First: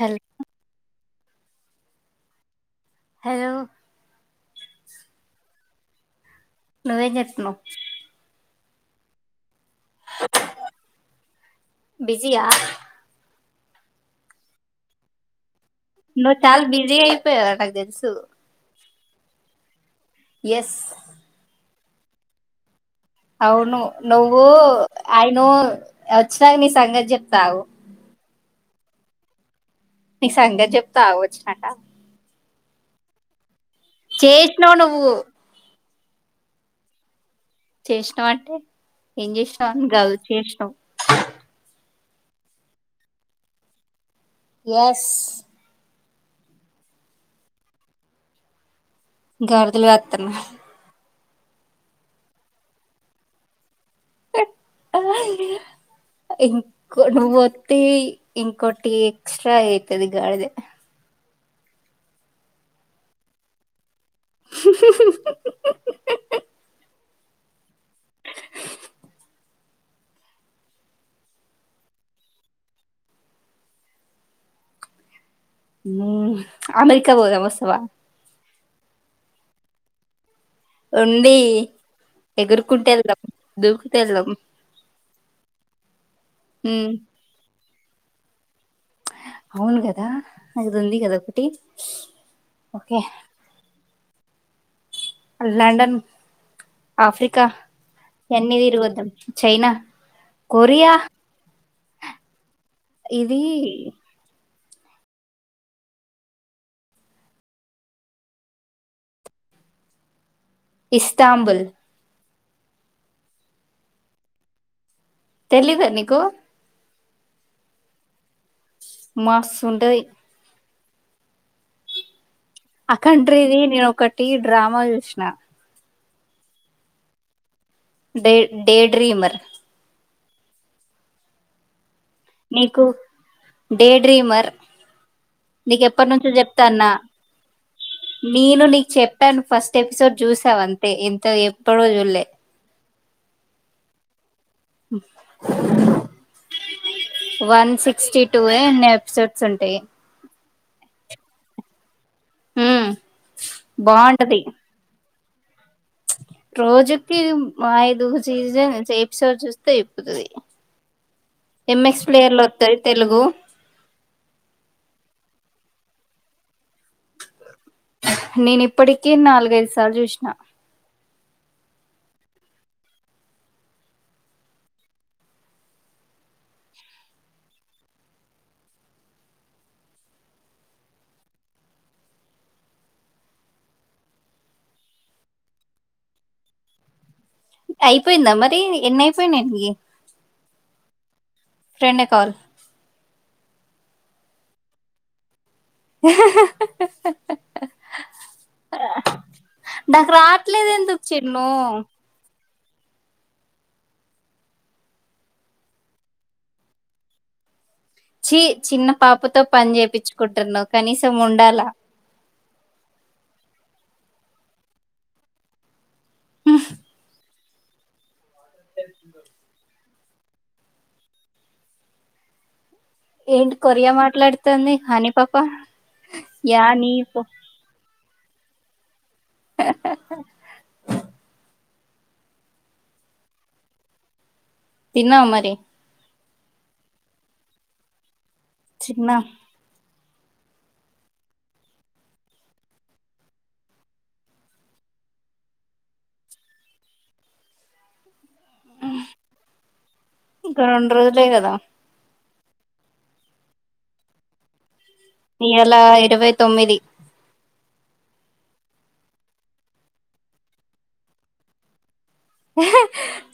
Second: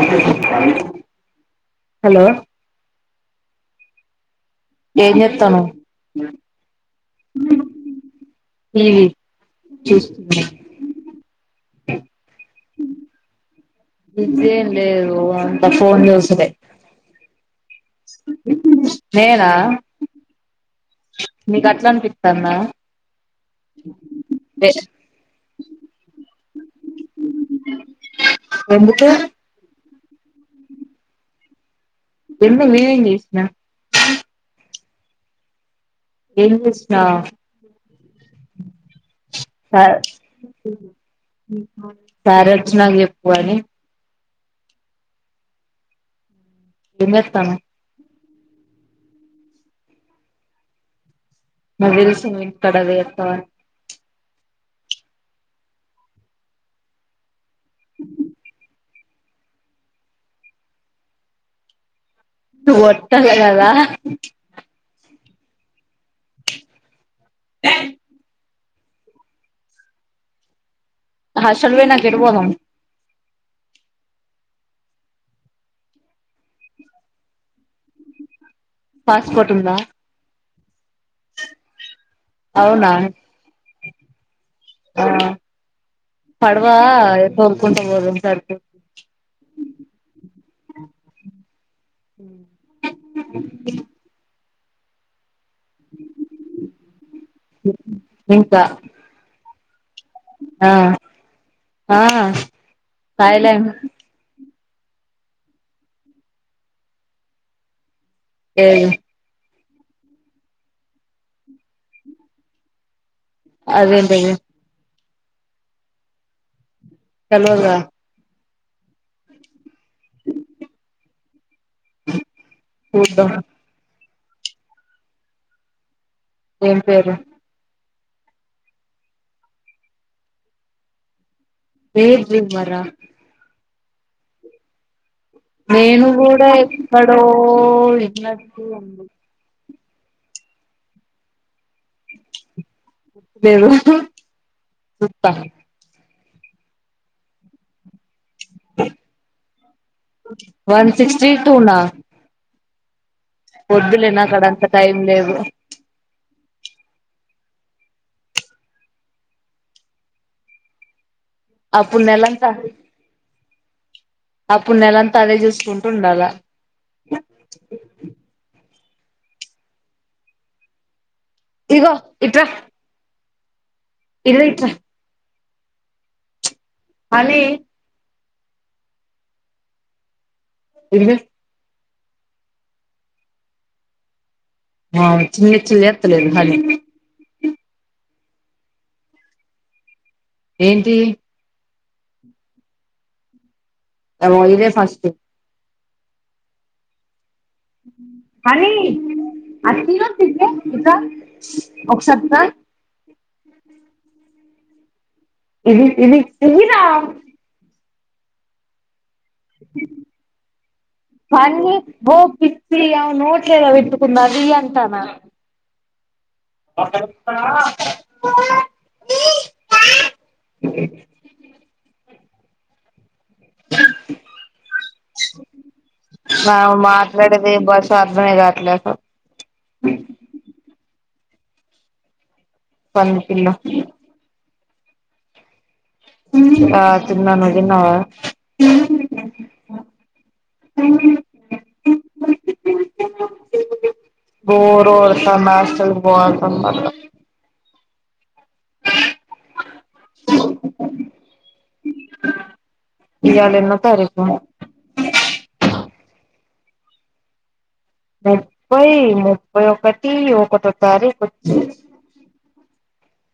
హల్ హ్ hello hello ఏం చేస్తున్నావ్ నువ్వేం చెప్తున్నావు ఈ చూస్తునన బిజీయా బీసీ ఎం లేదు ఆన్ నువ్వు చాలా బిజీ అయిపోయవ్ నాకు తెలుసు నేనా ఎస్ నీకు గట్ల అనిపితందా అవును నవ్వు ఆయనో ఎ సాయి నీ సంగతి చెప్తా ఆగు ఎందుకు నీ సంగతి చెప్తా ఆగు వచ్చినాక ఎందు నేనేం జేసిన కువ్ ఏం చేసిన చేసినవ్ అంటే ఏం చేసినావు స అని కాదు చేసినావు సార్ వచ్చినాక చెప్పు అని ఎస్ ఎలోథమే గాదులు గాతున్నా నాకు తెలుసు నువ్వు ఇక్కడ వెతవని ఇంక నువ్వో టీ ఇంకో టి ఎక్స్ట్రా అయితది గాడిద దు ఓత్తది గదా హాస్టల్ కి పోయినక ఎట్టు పోదాం ను అమెరికా పోదాం వస్తావా పాస్పోర్ట్ ఉందా ఉంది ఎగుర్కొంటు అవునా వెళ్దాం దూ తెల్వం ఆ పడవ ఉమ్ తోలుకుంటొ [unintelligible] అవును కదా అది ఉంది కదా ఒకటి ఓకే లండన్ ఆఫ్రికా ఈయని ఇంకా తిరుగుదాం చైనా ఆ కొరియా ఆ ఇది థాయిలాండ్ ఏ ది ఇస్తాంబుల్ అదేంటది తెలిద నీకు తెలువదుగా మస్ చూద్దాం అకండ్రిీది నేను ఒక టీ డ్రామా చుసినా ఏం పేరు day day dreamer dry dreamer ఆ డేడ్రీమర్ నేను కూడా ఎక్కడో ఇట్లా నేను నీకు చెప్పాను ఫస్ట్ ఎపిసోడ్ చూసావ్ అంతే ఎంత ఎప్పుడు చుడాలె లేరు వన్ సిక్స్టీ టువ ఎన్ని ఎపిసోడ్స్ ఉంటాయి జీ తునా హమ్ వద్దులే నాక్కడంత టైమ్ లేదు రోజకి ఐదు చీ జె చిప్స్ చూస్తయి పతుంది అప్పుడు ఎంఎక్స్ ప్లేయర్ లో నెలంతా వస్తంది తెలుగు అప్పుడు నెలంతా అదే చూసుకుంటూ ఉండాల నేను ఇప్పటికే నాలుగైదుసార్లు చూసిన ఇగో ఇట్రా ఇల్ల ఇట్రా హనీ [unintelligible] ఆ చిల్న్న చిల్లి ఎత్తలేదు హనీ అయిపోయిందా మరి నీకు ఎన్న అయిపోయినాయి నీకి ఏంటి రెండే కాల్ ఎ మ ఇద ఫస్ట్ కానీ అ తీగా నాకు తింటే రావట్లేదు ఇ ఎందుకు చిన్ను ఔషత్ ఇది ఇది ఇయ్యూరా చి చిన్న పాపతో పని చేపించుకుంటున్నావు కనీసం ఉండాలా పన్నీ పో పిచ్చి అ నోట్ల ఎదా విట్ ఉన్నది అంటానా ఏంటి కొరియా మాట్లాడుతుంది హానీ పాప యా ఆమె నీ తో మాట్లాడేది [inaudible] హా హా పందు కిలో తిన్నావ మరి ఆ తిన్న నువ్వుతిన్నావా చిన్న బోర్ కొడుతుంది హాస్టల్ కి పోవాలి తొందరగా ఇంకా రెండు రోజులే కదా ఈయల ఎన్నో తారీకు ఈయాల ఇరవై తొమ్మిది ముప్పై ముప్పై ఒకటి ఒకటో తారీఖ వో చే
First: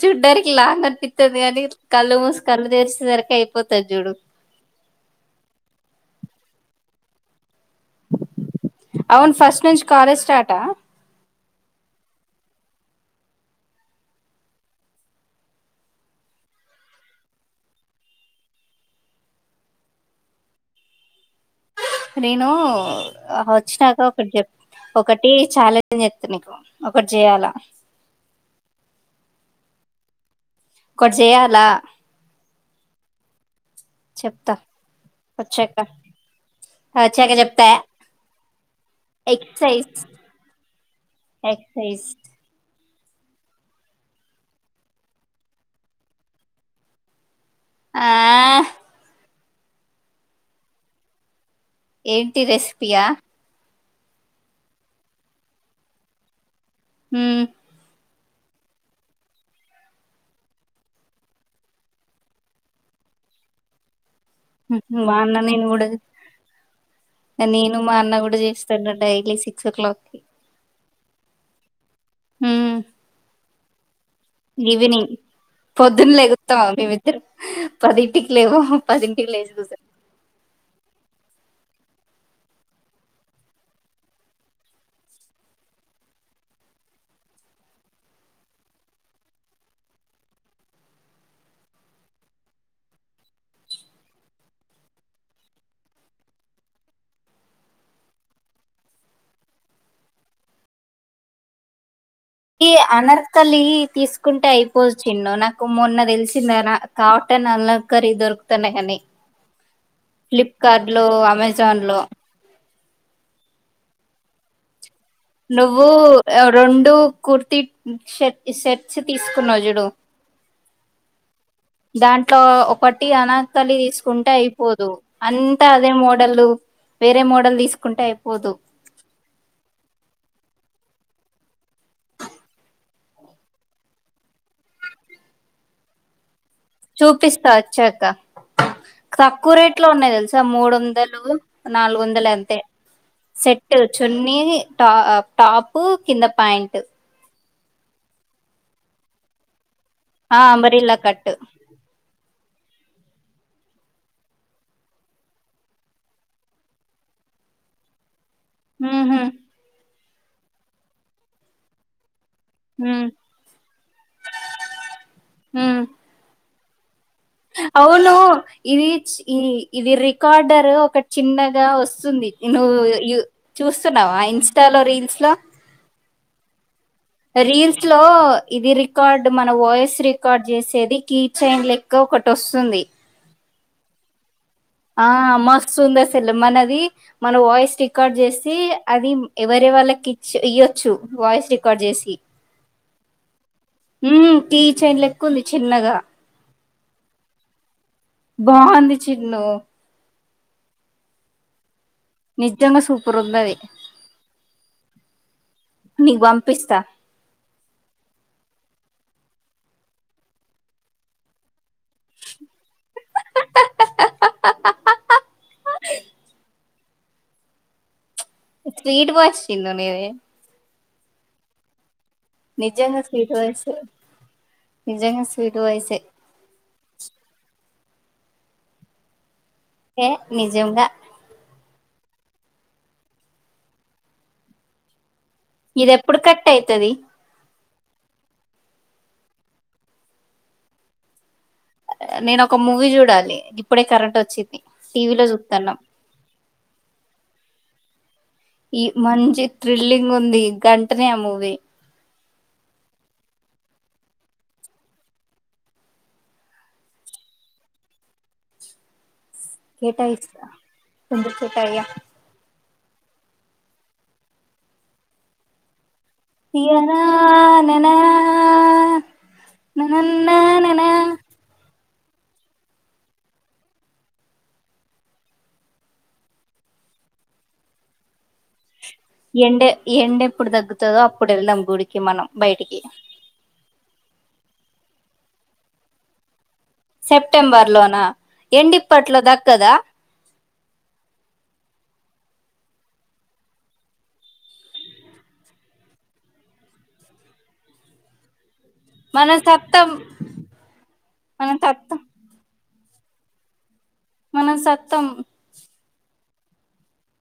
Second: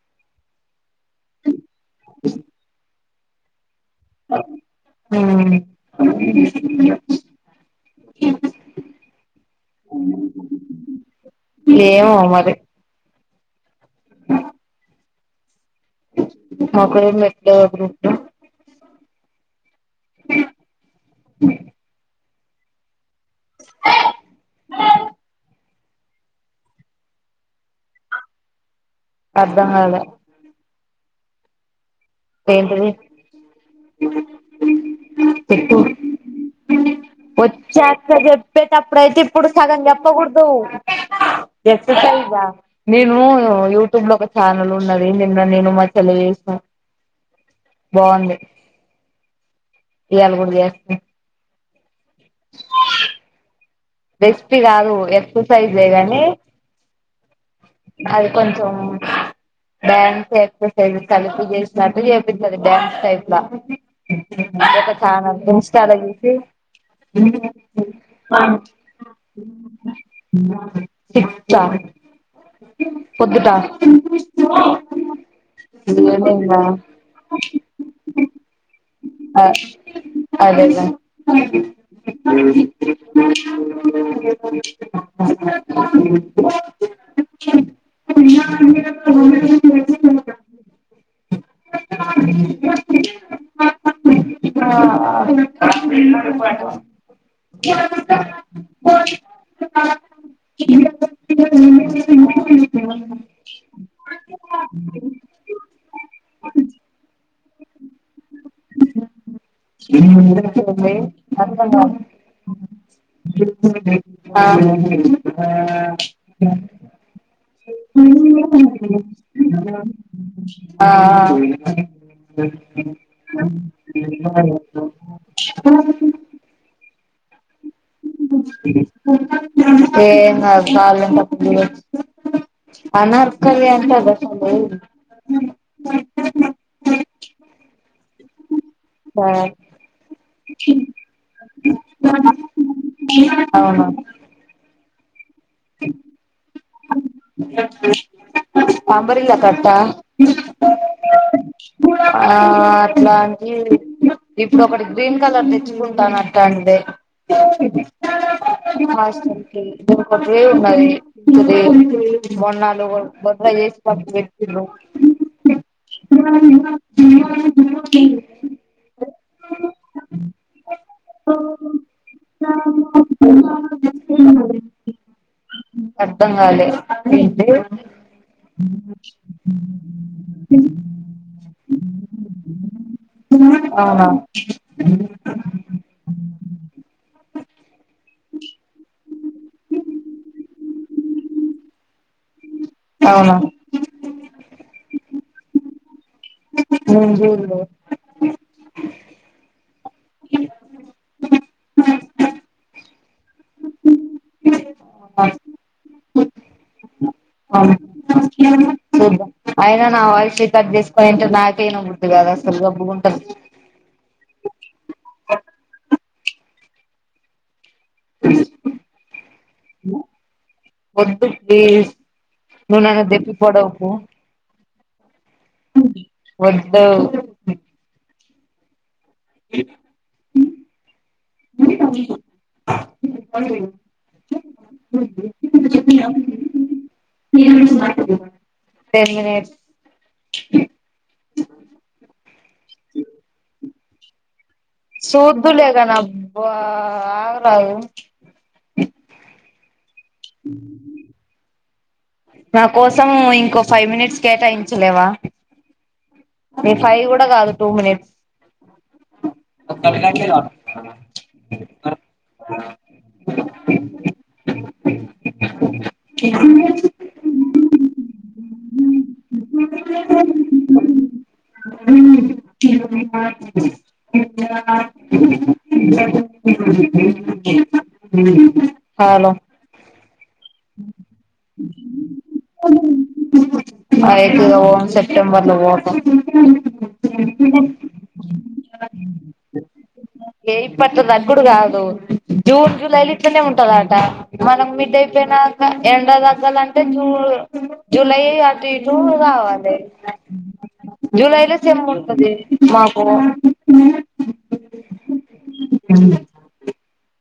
చూడ్డానికిలా నప్ప తుది అని కళ్లు మూసు కళ్ళు తెర్సిర కయిపో హ్మ్ అవును ఫస్ట్ నుంచి కాలేజ్ స్టాట ఏమో మరి మాకు ఏం మెట్డ లేదా గ్రూపు లో నేను వచ్చినాక ఒకటి చెప్ ఒకటి చాలా ఏం తు నికు ఒకటి చేయాలా అర్ధం కాలే ఒకటి చేయాలా ఏంటిది చెప్తా చెప్పు వచ్చాక వచ్చాక చెప్తా ఎక్సైజ్ ఎక్సైజ్ ఎక్సర్సైజ్ ఆ నేను యూట్యూబ్ లో ఒక ఛానల్ ఉన్నది నిన్న నేను మా చేలు చేసూకో ఆ బాగుంది ఇయలుగుడ చేస్తా ఏంటి రెసిపియా రెస్పీ కాదు ఎక్ససైజ్ గాని హమ్ అది కొంచెం డాన్స్ ఎక్ససైజ్ కలిపి చేసినట్టు చేపిత్తది డాన్స్ టైప్లా అదొక మా అన్న ఛానల్ నేను కూడా ఇన్స్టాలచుసి నేను మా అన్న కూడా చేస్తాడు daily six o'clock six క పొద్దుటా ఈవినింగ్ పొద్దున్న ఈవినింగ్ లెగుత్తం మేమిద్దరం పదింటికి లెవమ్ పదింటికి ఆ లేచి కూసుంటమ్ అదేలే ఆ ఆ పో ఈ అనర్థలి తీసుకుంటే అయిపోద్ చిన్ను నాకు మొన్న తెలిసింద కాబ అంటే నల్ కర్రీ దొరుకుతున్నాయి కాని ఫ్లిప్కార్ట్ లో అమెజాన్ లో హ నువ్వు రొండు కుర్తి చూడు ఆ దాంట్లో ఒకటి అనకలి తీసుకుంటే అయిపోదు అంతా అదే మోడల్ వేర మోడల్ తీ ఏంకాదు కాాల లే అనర్కవి అంతద చూపిస్తా వచ్చాక తక్కువ రేట్ లో ఉన్నాయి తెలుసు మొత్తం మూడొందలు నాలుగొందలు అంతే సెట్ అవునా చున్ని టాప్ టాపు కింద ప్యాంట్ అ అంబరిల కట్ట ఆ అంబరిలా కట్ ఆ అట్లా అ ఇప్పుడు ఒకటి గ్రీన్ కలర్ తెచ్చుకుంటాన అంటాంద్దె హాయ్ ఉహు స్వీటీ ఒకటే ఉన్నది బోనాలు ఉమ్ [unintelligible] చేసిండ్రు ఉమ్ అవును ఇది చి ఇది ఇది రికార్డర్ ఒక చిన్నగా వస్తుంది నువ్వు యూస్ చూస్తున్నావ ఆ ఇంస్టా లో రీల్స్ లో అర్థం కాలే ఏంటి రీల్స్ లో ఇది రికార్డ్ మన వాయిస్ రికార్డ్ చేసేది కీ చైన్ లెక్క ఒకటి వస్తుంది అవునా ఆ మస్తు ఉంద అస్సలు మనది మన వాయిస్ రికార్డ్ చేసి అది ఎవర వాళ్ళకి ఇచ్చ ఇయో చ్చు వాయిస్ రికార్డ్ చేసి అవునా హ కీ చైన్ లెక్కు ఉంది చిన్నగా ఎం చెయ్యల్ల బాగుంది చిన్ను నిజంగా సూపర్ ఉందది నీకు పంపిస్తా అవును చూద్దాం అయినా నా వాయిస్ రికార్డ్ చేసుకుని ఏ నా [unintelligible] బుడ్తే గాద అస్సల్ గబ్బుగుంటది. [inaudible] స్వీట్ గా వచ్చిందా మీది వద్దు ప్లీజ్ ను నాన్న దపి స్వీట్ వాయిస్ పోడవకు నిజంగా స్వీట్ వాయిసే వద్దు ఏ నిజంగా ఇది ఎప్పుడు కట్ అయితది టెన్ మినిట్స్ నేను ఒక మూవీ చూడాలి ఇప్పుడే కరెంట్ వచ్చింద్ సూద్దులేకనాబ్బా ఆగరాదు ఈ మంచి త్రి త్రిల్లింగ్ ఉంది గంటనే మూవీ నా కోసం ఇంకో ఫైవ్ మినిట్స్ కేటాయించలేవా ఏ ఫైవ్ కూడా కాదు టూ మినిట్స్ కేటాయిస్తా కొంచెం కేటాయ మినిట్స్ ఎనా నన్న నన్న నన్న హమ్ హమ్ ఎండ ఎండ ఎప్పుడు తగ్గుతుందో అప్పుడు వెళ్దాం గుడికి మనం బయటికి అయితే పోమ్ సెప్టెంబర్ లో పోతాం ఊ సెప్టెంబర్ లోనా ఎండిప్పట్లో దగ్గద ఏ ఇప్పట్లో తగ్గుడు కాదు జూన్ జూలైలు ఇట్నే ఉంటదట మనం మిడ్ అయిపోయినాక ఎండ దగ్గాల అంటే జూన్ జూలై అట్ తేజు మనం గావాలే సత్తం జులైలో మనం సేమ్ సత్తం ఉంటంది మాకు కూడ మనం సత్తం ఊ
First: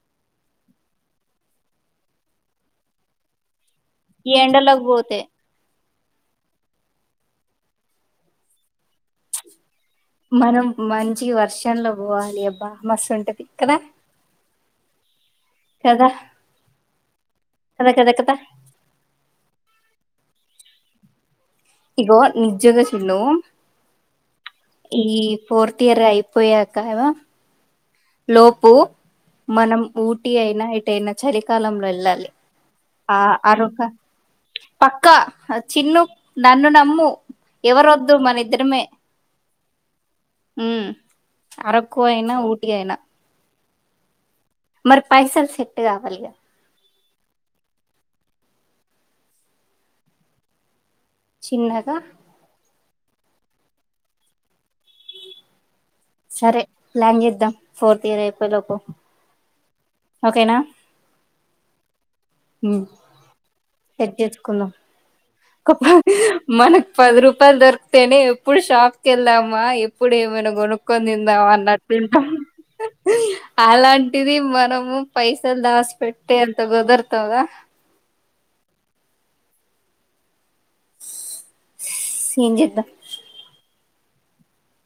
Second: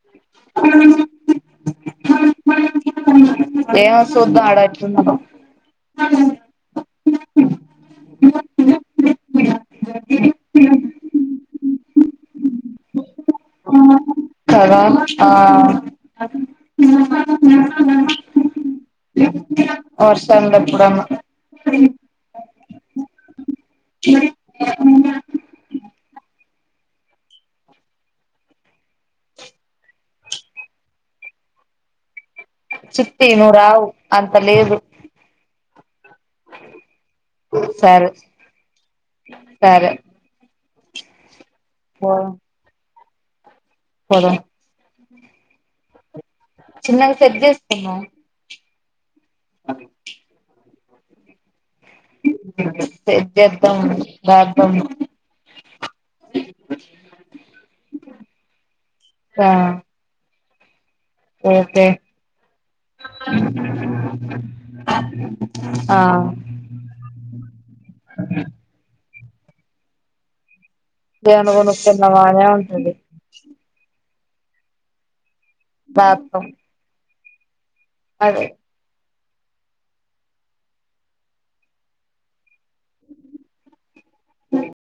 ఏమో ఈ సూద్దం ఆడ ఎండలోకి ఎట్లున్నదో పోతే మనం మంచి వర్షంలో పోవాలి అబ్బా మస్తు ఉంటది కదా కదా ఆ ఊ కద కద కదా వర్షంలో కూడను ఇగో నిజ్యంగ సున్ను ఈ ఫోర్త్ ఇయర్ అయిపోయాక్ కాయవా లోపు మనం ఊటీ అయినా ఇటైనా చలికాలంలో వెళ్ళాలి ఆ చిట్టి నువ్వు అరుక రావు అంత లేదు పక్కా చిన్ను నన్ను నమ్ము ఎవర సరే వద్దు మనిద్దరమే సరే ఉ అరకువయిన పోదాం. ఊట్ అయిన పోదాం మరి పైసలు సెట్ కావాలిగా చిన్నగా సెట్ చేసుకున్నాం అదే చిన్నగా సెట్ చేద్దం [unintelligible] సరే ప్లాన్ చేద్దాం ఫోర్త్ ఇయర్ అయిపొయ్యేలోపు ఓకేనా ఒకే సెట్ చేసుకుందాం ఆ మనకు పది రూపాయలు దొరికితేనే ఎప్పుడు షాప్ కెళ్ళామా ఎప్పుడు ఏమైనా కొనుక్ కొ తిందాం ఏమన్నా కొనుక్కున్నావా అన్నట్టుంటాం అనే ఉంటది అలాంటి ది మనము పైస తెల్దా దాస్ప పెట్టె రాత్తం అంత వె కదా అదే ఏంచేద్దాం